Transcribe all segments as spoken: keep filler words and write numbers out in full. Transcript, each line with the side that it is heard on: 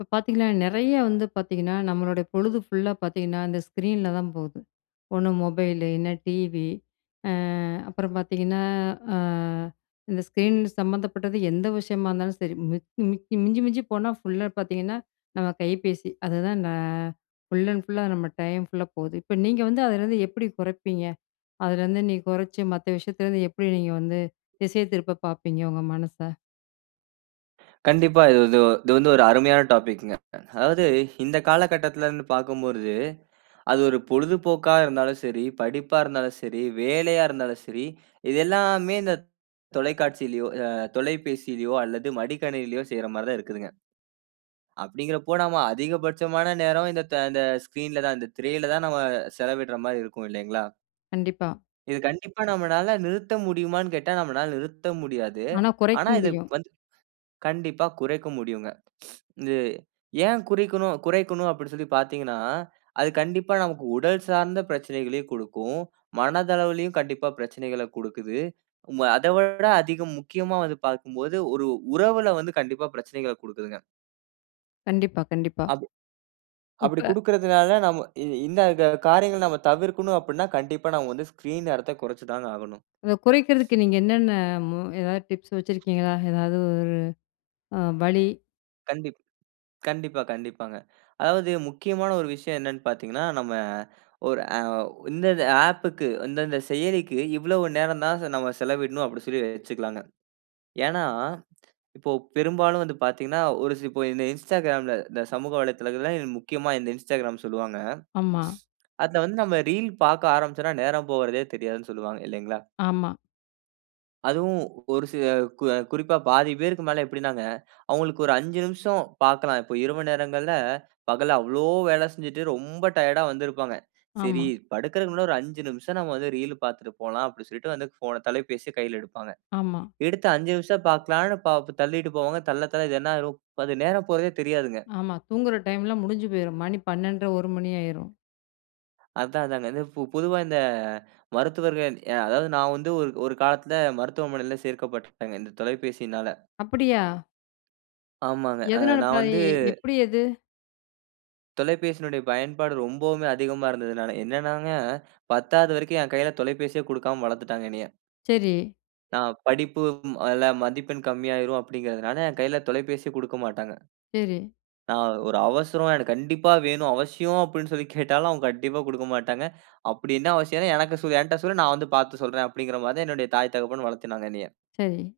left: இப்போ பார்த்தீங்கன்னா நிறைய வந்து பார்த்தீங்கன்னா, நம்மளுடைய பொழுது ஃபுல்லா பார்த்தீங்கன்னா இந்த ஸ்க்ரீன்ல தான் போகுது, ஒண்ணு மொபைலு இல்லனா டிவி, ஆ அப்புறம் பார்த்தீங்கன்னா, ஆ இந்த ஸ்க்ரீன் சம்மந்தப்பட்டது எந்த விஷயமா இருந்தாலும் சரி, மிக் மிக்கி மிஞ்சி மிஞ்சி போனால் ஃபுல்லா பார்த்தீங்கன்னா, நம்ம கைபேசி. அதுதான் நான் ஃபுல் அண்ட் ஃபுல் லா நம்ம டைம் ஃபுல்லா போகுது, இப்போ நீங்க வந்து அதுலேருந்து எப்பிடி குறைப்பீங்க? அதுலேருந்து, நீங்க குறைச்சு, மத்த விஷயத்துலேருந்து எப்பிடி நீங்க வந்து திசை திருப்ப பார்ப்பீங்க, உங்க மனச?
right: கண்டிப்பா. இது வந்து இது வந்து ஒரு அருமையான டாபிக்ங்க. அதாவது, இந்த காலகட்டத்தில இருந்து பார்க்கும்போர்து, அது ஒரு பொழுதுபோக்கா இருந்தாலும் சரி, படிப்பா இருந்தாலும் சரி, வேலையா இருந்தாலும் சரி, இது எல்லாமே இந்த தொலைக்காட்சியிலோ ஆ தொலைபேசிலயோ அல்லது மடிக்கணினிலயோ செய்ற மாதிரி தான் இருக்குதுங்க. அப்படின்கிறப்போ, நம்ம அதிகபட்சமான நேரம், இந்த த இந்த ஸ்கிரீன்ல தான் இந்த திரையில தான் நம்ம செலவிடுற மாரி இருக்கும் இல்லைங்களா?
left: கண்டிப்பா.
right: இது கண்டிப்பா நம்மனால நிறுத்த முடியுமானு கேட்டா, நம்மனால நிறுத்த முடியாது.
left: ஆனா, குறைக்க
right: ஆனா, இதை
left: முடியும்.
right: வந்து கண்டிப்பா குறைக்க முடியுங்க, இது ஏன் குறிக்கனும் குறைக்கனும் அப்படினு சொல்லி பார்த்தீங்கனா அது, கண்டிப்பா நமக்கு உடல் சார்ந்த பிரச்சனைகளையும் குடுக்கும், மனதளவிலும் கண்டிப்பா பிரச்சனைகளை குடுக்குது, மு அதை விட அதிகம் முக்கியமா வந்து பார்க்கும்போது, ஒரு உறவில வந்து கண்டிப்பா பிரச்சனைகளை குடுக்குதுங்க.
left: கண்டிப்பா, கண்டிப்பா.
right: அதே அப்பிடி
left: இப்ப
right: குடுக்கிறதுனால, நம்ம இ இந்த கா காரியங்கள நம்ம தவிர்க்கனும் அப்பிடினா, கண்டிப்பா நாம வந்து ஸ்கிரீன் நேரத்த குறைச்சு தாங்க ஆகணும்.
left: அத குறைக்கிறதுக்கு நீங்க என்னென்ன ஆ மு எதாவது டிப்ஸ் வச்சிருக்கீங்களா? எதாவது ஒரு ஆ வழி?
right: கண்டிப் கண்டிப்பா, கண்டிப்பாங்க. அதாவது முக்கியமான ஒரு விஷயம் என்னனு பார்த்தீங்கனா, நம்ம ஒரு அ ஓ இந்தந்த ஆப்க்கு இந்தந்த செயலிக்கு, இவ்வளவு நேர தான் ச நம்ம செலவிடனும் அப்படினு சொல்லி வச்சுக்கலாங்க. ஏனா, இப்போ பெரும்பாலும் வந்து பார்த்தீங்கனா, ஒரு சி இப்போ இந்த இன்ஸ்டாகிராம்ல இந்த சமூக வலைதளத்தில முக்கியமா இந்த இன்ஸ்டாகிராம் சொல்வாங்க.
left: ஆமா.
right: அத வந்து நம்ம ரீல் பார்க்க ஆரம்பிச்சோம்னா, நேரம் போகுறதே தெரியாதுனு சொல்வாங்க, இல்லைங்களா.
left: ஆமா.
right: அதுவும், ஒரு சில கு அ குறிப்பா பாதி பேருக்கு மேல எப்டினாங்க. அவங்களுக்கு ஒரு அஞ்சு நிமிஷோ பார்க்கலாம். இப்போ இரவு நேரங்கள்ல பகல்ல அவ்ளோ வேல செஞ்சுட்டு ரொம்ப டயர்ட்டா வந்திருப்பாங்க. சேரி
left: ஆமா.
right: படுக்கிறதுக்கு முன்னாடி ஒரு அஞ்சு நிமிஷம், நம்ம வந்து ரீல்லு பார்த்துட்டு போலாம் அப்பிடினு சொல்லிட்டு வந்து போன தொலைபேசிய கையில எடுப்பாங்க.
left: ஆமா.
right: எடுத்த அஞ்சு நிமிஷ பாக்கலானு பா தள்ளிட்டு போவாங்க. தள்ள, தள்ள இது என்னாயிரும்? அது நேரம் போறதே தெரியாதுங்க.
left: ஆமா, தூங்குற டைம்லா முடிஞ்சு போயிரும். மணி பன்னெண்டரை ஒரு மணி ஆயிரும்.
right: அதான் அதாங்க. ஃபு பொதுவா இந்த மருத்துவர்கள் அதாவது நான் வந்து ஒரு காலத்தில, மருத்துவமனையில சேர்க்கப்பட்டுடேங்க இந்த தொலைபேசியினால
left: அப்படியா?
right: ஆமாங்க அ
left: எதுனால
right: நான் வந்து
left: [unintelligible] எப்படி அது?
right: தொலைபேசியினுடைய பயன்பாடு ரொம்பவுமே அதிகமா இருந்ததுனால என்னென்னாங்க, பத்தாவது வரைக்கும், என் கையில தொலைபேசியே குடுக்காம வளர்த்துட்டாங்க என்னைய.
left: சரி.
right: நான் படிப்பு ம் அதுல மதிப்பெண் கம்மியாகிடும் அப்படிங்கிறதுனால, என் கையில தொலைபேசியே குடுக்கமாட்டாங்க.
left: சரி.
right: நான் ஒரு அவசரம் எனக்கு கண்டிப்பா வேணும், அவசியம் அப்படினு சொல்லி கேட்டாலும் அவங்க கண்டிப்பா குடுக்க மாட்டாங்க, அப்படி என்ன அவசியம், எனக்கு சொ என்ட்ட சொல்லு, நான் வந்து பார்த்து சொல்றேன், அப்படின்கின்ற மாதிரி தான் என்னுடைய தாய் தகப்பன் வளர்த்தினாங்க என்னைய
left: சரி.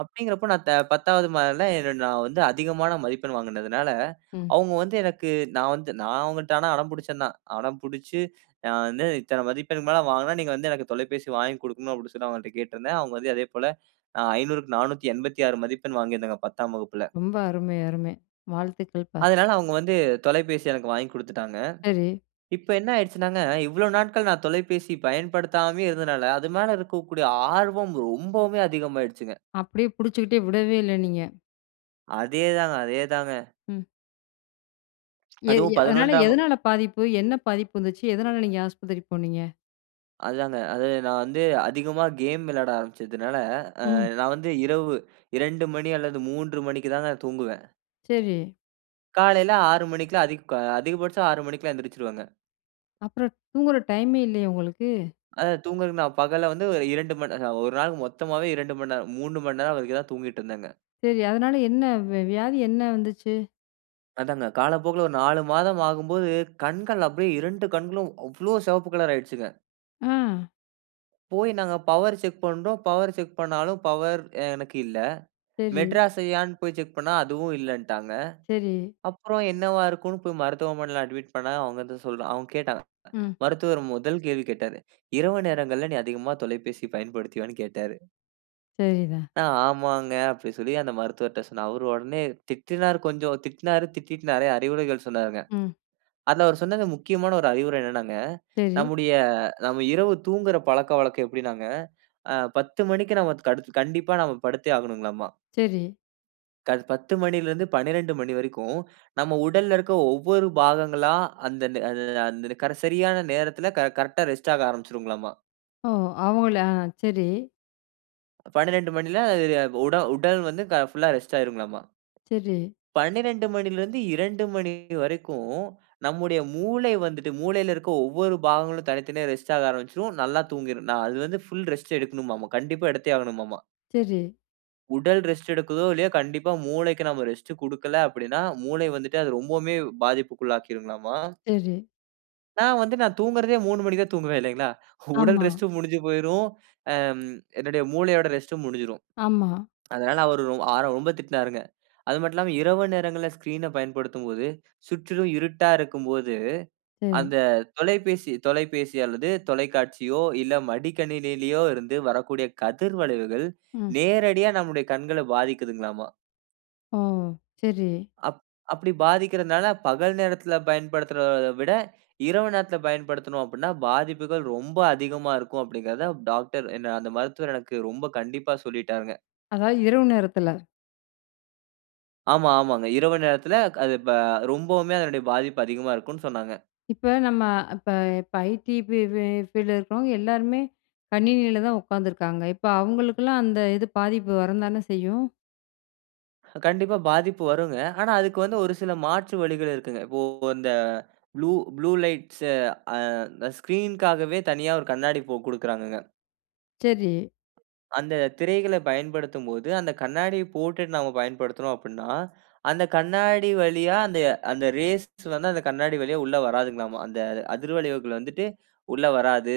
right: அப்படின்கிறப்போ நான் த பத்தாவது மாத நா வந்து அதிகமான மதிப்பெண் வாங்கினதினால,
left: ம்.
right: அவுங்க வந்து எனக்கு நான் வந்து நான் அவங்கள்ட்ட அடம் பிடிச்சேன் தான், அடம்பிடிச்சு நான் வந்து இத்தனை மதிப்பெண்க்கு மேல வாங்கினா, நீங்க வந்து எனக்கு தொலைபேசி வாங்கிக் குடுக்கணும், அப்படினு சொல்லி அவங்கள்ட்ட கேட்டிருந்தேன், அவங்க வந்து அதேபோல ஐந்நூறுக்கு நானூத்தி எண்பத்தி ஆறு மதிப்பெண் வாங்கியிருந்தேங்க, பத்தாம் வகுப்பில.
left: ரொம்ப அருமை அருமை வாழ்த்துக்கள்பா.
right: அதனால அவங்க வந்து தொலைபேசி எனக்கு வாங்கி குடுத்துட்டாங்க,
left: சரி.
right: இப்போ என்ன ஆயிடுச்சுனாங்க, இவ்வளோ நாட்கள் நான் தொலைபேசி பயன்படுத்தாமே இருந்ததனால, அது மேல இருக்கக்கூடிய ஆர்வம் ரொம்பவுமே அதிகம் ஆயிடுச்சுங்க.
left: அப்படியே பிடிச்சுகிட்டே விடவே இல்ல நீங்க.
right: அதே தாங்க அதே தாங்க.
left: ம். ஏ
right: அதுவும்
left: எ அதனால
right: பதினொன்றாம் வகு
left: எதனால பாதிப்பு? என்ன பாதிப்பு வந்துச்சு? எதனால நீங்க ஆஸ்பத்திரி போனீங்க?
right: அதுதாங்க, அது நான் வந்து அதிகமா கேம் விளாட ஆரம்பிச்சதுனால, அ
left: ம்.
right: நான் வந்து இரவு இரண்டு மணி அல்லது மூன்று மணிக்கு தான் நான் தூங்குவேன்.
left: சரி.
right: காலைல ஆறு மணிக்குலாம், அதிக அதிகபட்சம் ஆறு மணிக்குல்லாம் எந்திரிச்சுருவேங்க.
left: அப்புறம் தூங்குற டைமே இல்லையே, உங்களுக்கு?
right: அது தூங்குறதுக்கு நான் பகல்ல வந்து ஒரு இரண்டு மண் நே அ ஒரு நாள் மொத்தமவே இரண்டு மணி நேரம் மூன்று மணி நேரம் வரைக்கும் தான் தூங்கிடிருந்தேங்க.
left: சரி, அதனால, என்ன வெ வியாதி என்ன வந்துச்சு?
right: அதாங்க காலப்போக்குல ஒரு நாலு மாதம் ஆகும்போது, கண்கள் அப்படியே இரண்டு கண்களும் அவ்ளோ! சிவப்பு கலர் ஆயிடுச்சுங்க.
left: ஆ.
right: போய் நாங்க பவர் செக் பண்றோம். பவர் செக் பண்ணாலும் பவர் எனக்கு இல்லை.
left: சரி.
right: மெட்ராஸ் ஐ யான்னு போய் செக் பண்ணா அதுவும் இல்லன்ட்டாங்க.
left: சரி.
right: அப்புறம் என்னவா இருக்குன்னு போய் மருத்துவமனையில அட்மிட் பண்ணா அவுங்க வந்து சொல்றாங் அவுங்க கேட்டாங்க.
left: ம்.
right: மருத்துவர் முதல் கேள்வி கேட்டாரு. இரவு நேரங்கள்ல நீ அதிகமாக தொலைபேசி பயன்படுத்துவியான்னு கேட்டாரு.
left: சரி தான்.
right: நா ஆமாங்க அப்டி சொல்லி அந்த மருத்துவர்ட்ட சொன்னேன். அவர் உடனே திட்டினாரு கொஞ்சம் திட்னாரு. திட்டிட்டு நிறைய அறிவுரைகள் சொன்னாருங்க.
left: ம்.
right: அதில அவர் சொன்னது முக்கியமான ஒரு அறிவுரை என்னான்னாங்க
left: சரி.
right: நம்முடைய நம்ம இரவு தூங்குகிற பழக்கவழக்கம் எப்டின்னாங்க. ஆ பத்து மணிக்கு நாம கடுத்து கண்டிப்பா நாம படுத்தே ஆகணுங்களாமா.
left: சரி.
right: க காலை பத்து மணில இருந்து பன்னிரெண்டு மணி வரைக்கும், நம்ம உடல்ல இருக்கிற ஒவ்வொரு பாகங்களா, அந்த ஆ ந சரியான நேரத்தில, கரெ கரெக்ட்டா ரெஸ்ட் ஆக ஆரம்பிச்சுருங்கலாமா.
left: ஓ! அவங்களா சரி.
right: பன்னிரெண்டு மணில ஆ உட உடல் வந்து ஃபுல்லா ரெஸ்ட் ஆகிருங்களாம,
left: செரி.
right: பன்னிரெண்டு மணில இருந்து இரண்டு மணி வரைக்கும், நம்முடைய மூளை வந்துட்டு மூளையில இருக்கிற ஒவ்வொரு பாகங்களும் தனித்தனியா ரெஸ்ட் ஆக ஆரம்பிச்சுரும், நல்லா தூங்கிடும், நான் அது வந்து ஃபுல் ரெஸ்ட் எடுக்கனுமாம, கண்டிப்பா எடுத்தே ஆகனுமாம.
left: செரி.
right: உடல் ரெஸ்ட் எடுக்குதோ இல்லையோ, கண்டிப்பா மூளைக்கு நம்ம ரெஸ்ட் கொடுக்கல அப்படினா, மூளை வந்துட்டு அது ரொம்பவுமே பாதிப்புக்குள்ள ஆக்கிருங்கலாமா.
left: செரி.
right: நான் வந்து நான் தூங்குறதே மூணு மணிக்கு தான் தூங்குவேன் இல்லைங்களா. உடல்
left: ஆமா.
right: ரெஸ்ட் முடிஞ்சு போய்டும். ஆ என்னுடைய மூளையோட ரெஸ்ட்டும் முடிஞ்சிடும்.
left: ஆமா.
right: அதனால ஒரு அவர் ரொம்ப திட்டினார்ங்க. அது மட்டும் இல்லாம, இரவு நேரங்களில ஸ்கிரீன பயன்படுத்தும்போது சுற்றிலும் இருட்டா இருக்கும்போது,
left: செரி.
right: அந்த தொலைபேசி தொலைபேசி அல்லது தொலைக்காட்சியோ இல்ல மடிக்கணினியிலோ இருந்து வரக்கூடிய கதிர் வளைவுகள்,
left: ம்.
right: நேரடியா நம்முடைய கண்கள பாதிக்குதுங்களாம.
left: ஓ! சரி.
right: அப் அப்படி பாதிக்கிறதுனால, பகல் நேரத்தில பயன்படுத்துறதை விட, இரவு நேரத்தில பயன்படுத்தனோ அப்படினா, பாதிப்புகள் ரொம்ப அதிகமா இருக்கும் அப்படின்கிறதை டாக்டர் என்ன அந்த மருத்துவர் எனக்கு ரொம்ப கண்டிப்பா சொல்லிட்டார்ங்க.
left: அதாவது இரவு நேரத்தில.
right: ஆமா ஆமாங்க, இரவு நேரத்தில அது ப ரொம்பவுமே அதனுடைய பாதிப்பு அதிகமா இருக்குனு சொன்னாங்க.
left: இப்ப நம்ம இப்ப இப்ப ஐடி ஃப் ஃபீல்டில இருக்கிறவங்க எல்லாருமே, கணினியில தான் உட்காந்துருக்காங்க, இப்போ அவங்களுக்கெல்லாம் அந்த இது பாதிப்பு வரம் தானே செய்யும்.
right: கண்டிப்பா பாதிப்பு வருங்க. ஆனா, அதுக்கு வந்து ஒரு சில மாற்று வழிகள் இருக்குங்க. இப்போ இந்த ப்ளூ ப்ளூ லைட்ஸ் அ ஸ்கிரீன்க்காகவே தனியா ஒரு கண்ணாடி இப்போ குடுக்கிறாங்கங்க.
left: செரி.
right: அந்த திரைகள பயன்படுத்தும்போது, அந்த கண்ணாடியை போட்டுட்டு நம்ம பயன்படுத்தினோம் அப்படினா, அந்த கண்ணாடி வழியா அந்த அந்த ரேஸ் வந்து அந்த கண்ணாடி வழியா உள்ளே வராதுங்களாமா. அந்த அதிர்வளைவுகள் வந்துவிட்டு உள்ளே வராது.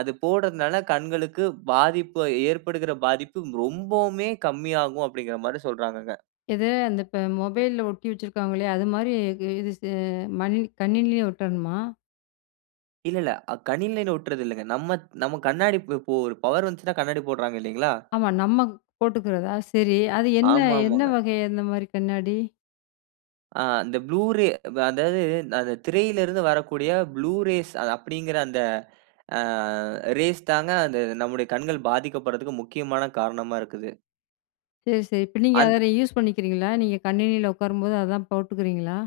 right: அது போடுறதனால, கண்களுக்கு பாதிப்பு ஏற்படுகிற பாதிப்பு ரொம்பவுமே கம்மியாகும் அப்படின்கிற மாதிரி சொல்றாங்கங்க.
left: எது அந்த இப்ப மொபைல்ல ஒட்டி வச்சிருக்காங்கள்யா, அது மாரி இது ஸ் மடி கணினிலேயும் ஒட்டணுமா?
right: இல்ல இல்ல. அக் கணில ஒட்றதில்லைங்க. நம்ம நம்ம கண்ணாடி இப்போ, ஒரு பவர் வந்துச்சுன்னா கண்ணாடி போடுறாங்க இல்லைங்களா?
left: ஆமா நம்ம போட்டுக்குறதா? சரி அது என்ன
right: ஆமா,
left: என்ன
right: ஆமாங்க.
left: வகை அந்த மாரி கண்ணாடி?
right: ஆ, இந்த ப்ளூ ரே வ அதாவது அந்த திரையில இருந்து வரக்கூடிய "ப்ளூ ரேஸ்" அது அப்டிங்குற அந்த அ ரேஸ் தாங்க அந்த நம்முடைய கண்கள் பாதிக்கப்படுறதுக்கு முக்கியமான காரணமா இருக்குது.
left: சரி, சரி. இப்ப நீங்க
right: அந்த
left: அத யூஸ் பண்ணிக்கிறீங்களா? நீங்க கணினியில உக்காரும்போது அதான் போட்டுக்குறீங்களா?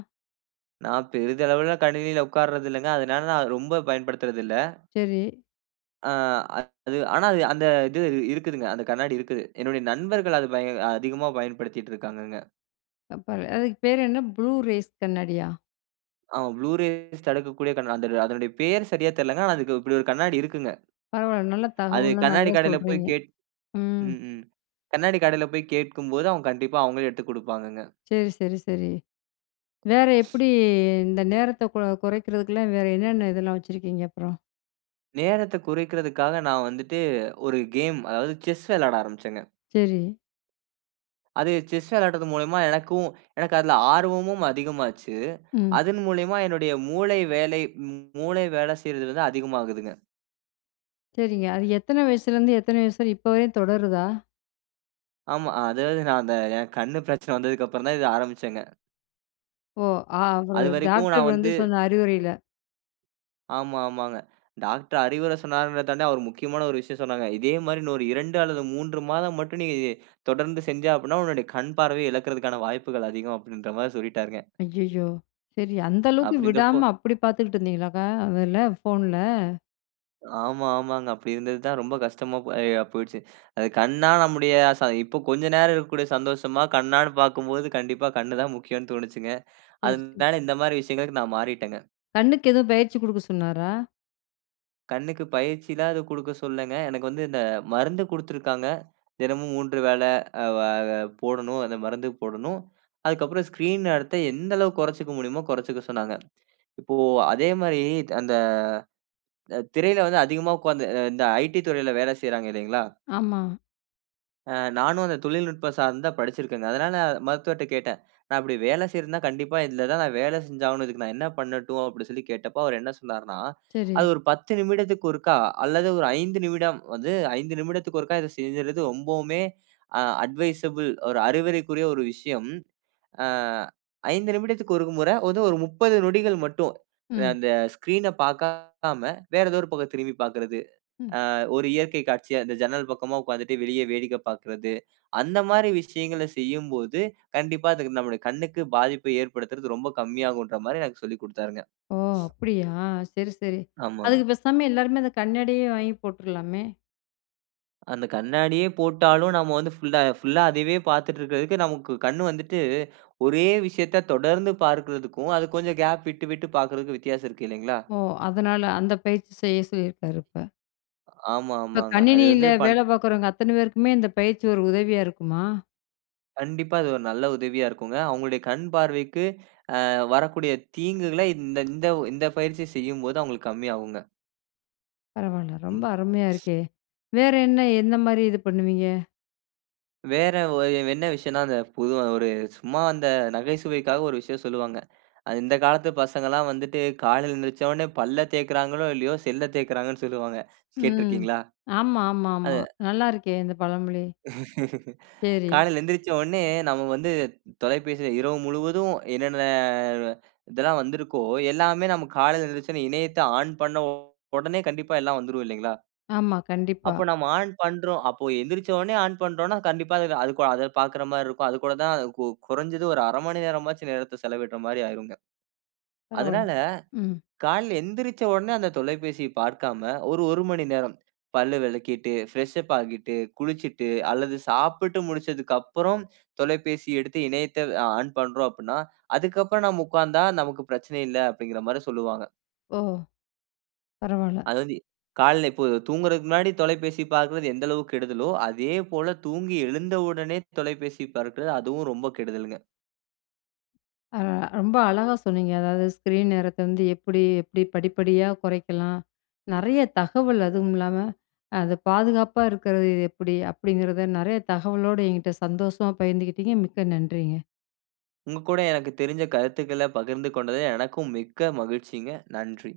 right: நான் பெரிதளவில கணினில உட்காருரது இல்லங்க. அதனால நான் அத, ரொம்ப பயன்படுத்துறதில்ல.
left: சரி.
right: அ, அது, ஆனா அது, அந்த இது இருக்குதுங்க. அந்த கண்ணாடி இருக்குது. என்னுடைய நண்பர்கள் அது பய அதிகமா பயன்படுத்திட்ருக்காங்கங்க.
left: அப் பர அதுக்கு பேர் என்ன ப்ளூ ரேஸ் கண்ணாடியா?
right: அ ப்ளூ ரேஸ் தடுக்கக்கூடிய கண் அந்த அதனுடைய பேரு சரியா தெர்லங்க ஆனா அதுக்கு இப்டி ஒரு கண்ணாடி இருக்குங்க.
left: பரவால்ல, நல்ல
right: அது
left: தகவல்லாம்
right: கண்ணாடி
left: நல்லா
right: கடைல போய்
left: சொல்றீங்க.
right: கேட்
left: ம்.
right: ம், ம் கண்ணாடிக் கடையில போய் கேட்கும்போது அவுங் கண்டிப்பா அவங்களே எடுத்துக் குடுப்பாங்கங்க.
left: சரி, சரி, சரி. வேற எப்டி, இந்த நேரத்த கொ குறைக்கிறதுக்குலாம், வேற என்னன்ன இதெல்லாம் வச்சிருக்கீங்க அப்றம்?
right: நேரத்த குறைக்கிறதற்காக நான் வந்துட்டு ஒரு கேம், அதாவது செஸ் விளையாட ஆரம்பிச்சேங்க.
left: சரி.
right: அது செஸ் விளையாடுறது மூலமா எனக்கும் எனக்கு அதில ஆர்வமும் அதிகமாச்சு.
left: ம்.
right: அதன்மூலியமா என்னுடைய மூளை வேலை மூளை வேல செய்றது வந்து அதிகமாகுதுங்க.
left: சரிங்க. அது எத்தன வயசுலேருந்து எத்தன வயசு இப்போ வரையும் தொடருதா?
right: ஆமா, அதாவது நான் அந்த என்க்கு கண்ணு பிரச்சன வந்ததுக்கப்புறம் தான் இத ஆரம்பிச்சேங்க.
left: ஓ! ஆ அவரு
right: அதுவரைக்கும்
left: டாக்டர்
right: நான்
left: வந்து
right: வந்து.
left: சொன்ன அறிவுரையில.
right: ஆமா, ஆமாங்க. டாக்டர் அறிவுரை சொன்னாருங்கிறத தாண்டி, அவர் முக்கியமான ஒரு விஷயம் சொன்னாங்க. இதே மாதிரி இன்னும் ஒரு இரண்டு அல்லது மூன்று மாதம் மட்டும் நீ தொடர்ந்து செஞ்சா அப்படினா உன்னுடைய கண் பார்வைய இழக்குறதற்கான வாய்ப்புகள் அதிகம். அப்படிங்கிற மாதிரி சொல்லிட்டாருங்க.
left: ஐயயோ! சரி அந்த அளவுக்கு
right: அப்படின்றப்போ
left: விடாம அப்படி பார்த்துக்கிட்டு இருந்தீங்களாங்க, அதுல ஃபோன்ல?
right: ஆமா, ஆமாங்க. அப்படி இருந்தது தான் ரொம்ப கஷ்டமா ஆ போய்டுச்சு. கண்ணா நம்முடைய ச இப்போ கொஞ்சம் நேரம் இருக்கக்கூடிய சந்தோஷமா கண்ணானு பார்க்கும்போது, கண்டிப்பா கண் தான் முக்கியம்னு தோனுச்சுங்க.
left: சேரி, சேரி.
right: அதனால இந்த மாதிரி விஷயங்களுக்கு நான் மாறிட்டேங்க.
left: கண்ணுக்கு எதுவும் பயிற்சி குடுக்க சொன்னாரா?
right: கண்ணுக்கு பயிற்சிலாம் எதுவும் குடுக்க சொல்லங்க. எனக்கு வந்து இந்த மருந்து குடுத்திருக்கிறாங்க. தினமும் மூன்று வேல ஆ வ ஆ போடணும் அந்த மருந்து போடணும். அதுக்கப்புறம் ஸ்கிரீன் நேரத்த எந்த அளவு குறச்சுக்க முடியுமோ குறச்சுக்க சொன்னாங்க. இப்போ அதே மாரி அந்த திரையில வந்து அதிகமா உட்கார்ந்து இந்த ஐடி இத் துறையில வேல செய்றாங்க இல்லைங்களா.
left: ஆமா.
right: ஆ நானும் அந்த தொழில்நுட்பம் சார்ந்த படிச்சிருக்கேங்க. அதனால மருத்துவர்ட்ட கேட்டேன். "நான் இப்பிடி வேலை செய்றதுன்னா, கண்டிப்பா இதுல தான், நான் வேல செஞ்சாகணும். இதுக்கு நான் என்ன பண்ணட்டும்"அப்பிடி சொல்லி கேட்டபோ அவரு என்ன சொன்னார்ன்னா!
left: சரி.
right: அது ஒரு பத்து நிமிடத்திக்கு ஒருக்கா, அல்லது ஒரு ஐந்து நிமிடம் வந்து ஐந்து நிமிடத்துக்கு ஒருக்கா இத செஞ்சிர்றது ரொம்பவுமே, அ அட்வைசபிள், ஒரு அறிவுரைக்குரிய, ஒரு விஷயம். ஆ ஐந்து நிமிடத்துக்கு ஒருகு முற வந்து ஒரு முப்பது நொடிகள் மட்டும். அ
left: ம்.
right: அந்த ஸ்கிரீன பாக்காம வேறு ஏதோ ஒரு பக்கம் திரும்பி பாக்கிறது.
left: ம்.
right: ஆ ஒரு இயற்கை காட்சிய, இந்த ஜன்னல் பக்கமா உக்காந்துட்டு வெளிய வேடிக்க பாக்குறது. அந்த மாரி விஷயங்கள செய்யும்போது, கண்டிப்பா இதுக்கு நம்முடைய கண்ணுக்கு பாதிப்பை ஏற்படுத்துறது ரொம்ப கம்மியாகுன்றமாரி எனக்கு சொல்லி குடுத்தாருங்க.
left: ஓ! அப்பிடியா! சரி சரி.
right: ஆமா, ஆமா.
left: அதுக்கு பேசாம எல்லாருமே அந்த கண்ணாடியே வாங்கி போட்டுர்லாமே!
right: அந்த கண்ணாடியே போட்டாலும், நம்ம வந்து ஃபுல்லா ஃபுல்லா அதயவே பாத்துட்ருக்கிறதுக்கு, நமக்கு கண்ணு வந்துட்டு ஒரே விஷயத்த தொடர்ந்து பார்க்குறதுக்கும், அது கொஞ்சம் கேப் விட்டு விட்டு பாக்குறதுக்கும் வித்தியாசம் இருக்கு இல்லைங்களா!
left: ஓ! அதனால, அந்த பயிற்சி செய்ய சொய்யயிருக்காரு இப்ப.
right: ஆமா
left: இப்ப
right: ஆமாங்க. அது வந்து
left: கணினியில
right: பண்
left: வேல பாக்குறவங்க அத்தன பேருக்குமே இந்த பயிற்சி ஒரு உதவியா
right: [unintelligible]
left: இருக்குமா?
right: கண்டிப்பா அது ஒரு நல்ல உதவியா இருக்குங்க. அவுங்களுடைய கண் பார்வைக்கு அ வரக்கூடிய தீங்குகளை இந்த இந்த இந்த பயிற்சி செய்யும்போது அவுங்களுக்கு கம்மியாகுங்க.
left: பரவாயில்ல. ரொம்ப அருமையா இருக்கே! வேற என்ன எந்தமாரி இது பண்ணுவீங்க?
right: வேற ஓ என்ன விஷயன்னா, அந்த புது ஒரு சும்மா அந்த நகைச்சுவைக்காக ஒரு விஷயம் சொல்லுவாங்க. இந்த காலத்து பசங்கள்லாம் வந்துட்டு காலையில எழுந்திருந்தவுனே பல்ல தேய்க்கிறார்களோ! இல்லயோ! செல்ல தேய்கிறாங்கன்னு சொல்லுவாங்க.
left: ம்.
right: கேட்டிருக்கீங்களா?
left: ஆமா, ஆமா,
right: அது
left: ஆமா. நல்லாயிருக்கே இந்த பழமொழி. சரி.
right: காலையில எழுந்திரித்தவுனே நம்ம வந்து தொலைபேசியில இரவு முழுவதும் என்னென்ன இதெல்லாம் வந்திருக்கோ எல்லாமே நாம் காலையில எந்திருந்தவுனே இணையத்த ஆன் பண்ண உடனே கண்டிப்பா எல்லாம் வந்துரும் இல்லேங்களா!
left: ஆமா. கண்டிப்பா.
right: அப்போ நம்ம ஆன் பண்ணுறோம் அப்போ எந்திரித்தவுனே ஆன் பண்றோன்னா, கண்டிப்பா அதுல அதுக்கு பார்க்கிறமாரி இருக்கும். அது கூட தான் கு குறஞ்சது ஒரு அரை மணி நேரமாச்சும் நேரத்த செலவிட்றமாரி ஆகியிருங்க.
left: பரவாயில்ல.
right: அதனால
left: ம்.
right: காலையில எந்திரிச்ச உடனே அந்த தொலைபேசிய பார்க்காம ஒரு, ஒரு மணி நேரம் பல் விளக்கிட்டு பிரஷ் அப் ஆகிட்டு, குளிச்சிட்டு அல்லது சாப்பிட்டு முடிச்சதுக்கு அப்புறம் தொலைபேசி எடுத்து இணையத்த அ ஆன் பண்றோம் அப்புட்ன்னா, அதுக்கு அப்பறம் நாம உட்கார்ந்தா நமக்கு பிரச்சனை இல்ல. அப்பிடிங்கிறமாரி சொல்லுவாங்க.
left: ஓ! பரவாயில்ல.
right: அதாவது காலையில இப்போ தூங்குறதுக்கு முன்னாடி தொலைபேசி பார்க்கிறது எந்த அளவுக்கு கெடுதலோ! அதே போல தூங்கி எழுந்த உடனே தொலைபேசி பார்க்கிறது அதுவும் ரொம்ப கெடுதல்ங்க.
left: ஆ. ரொம்ப அழகா சொன்னிீங்க. அதாவது ஸ்க்ரீன் நேரத்த வந்து எப்பிடி எப்பிடி படிப்படியா குறைக்கலாம் நிறைய தகவல் அதுவும் இல்லாமல அது பாதுகாப்பா இருக்கிறது எப்பிடி? அப்படிங்கிறத நிறைய தகவலோட என்கிட்ட சந்தோஷமா பகிர்ந்துக்கிட்டீங்க. மிக்க நன்றிங்க.
right: உங்ககூட எனக்கு தெரிந்த கருத்துக்கள பகிர்ந்து கொண்டது எனக்கும் மிக்க மகிழ்ச்சிங்க. நன்றி.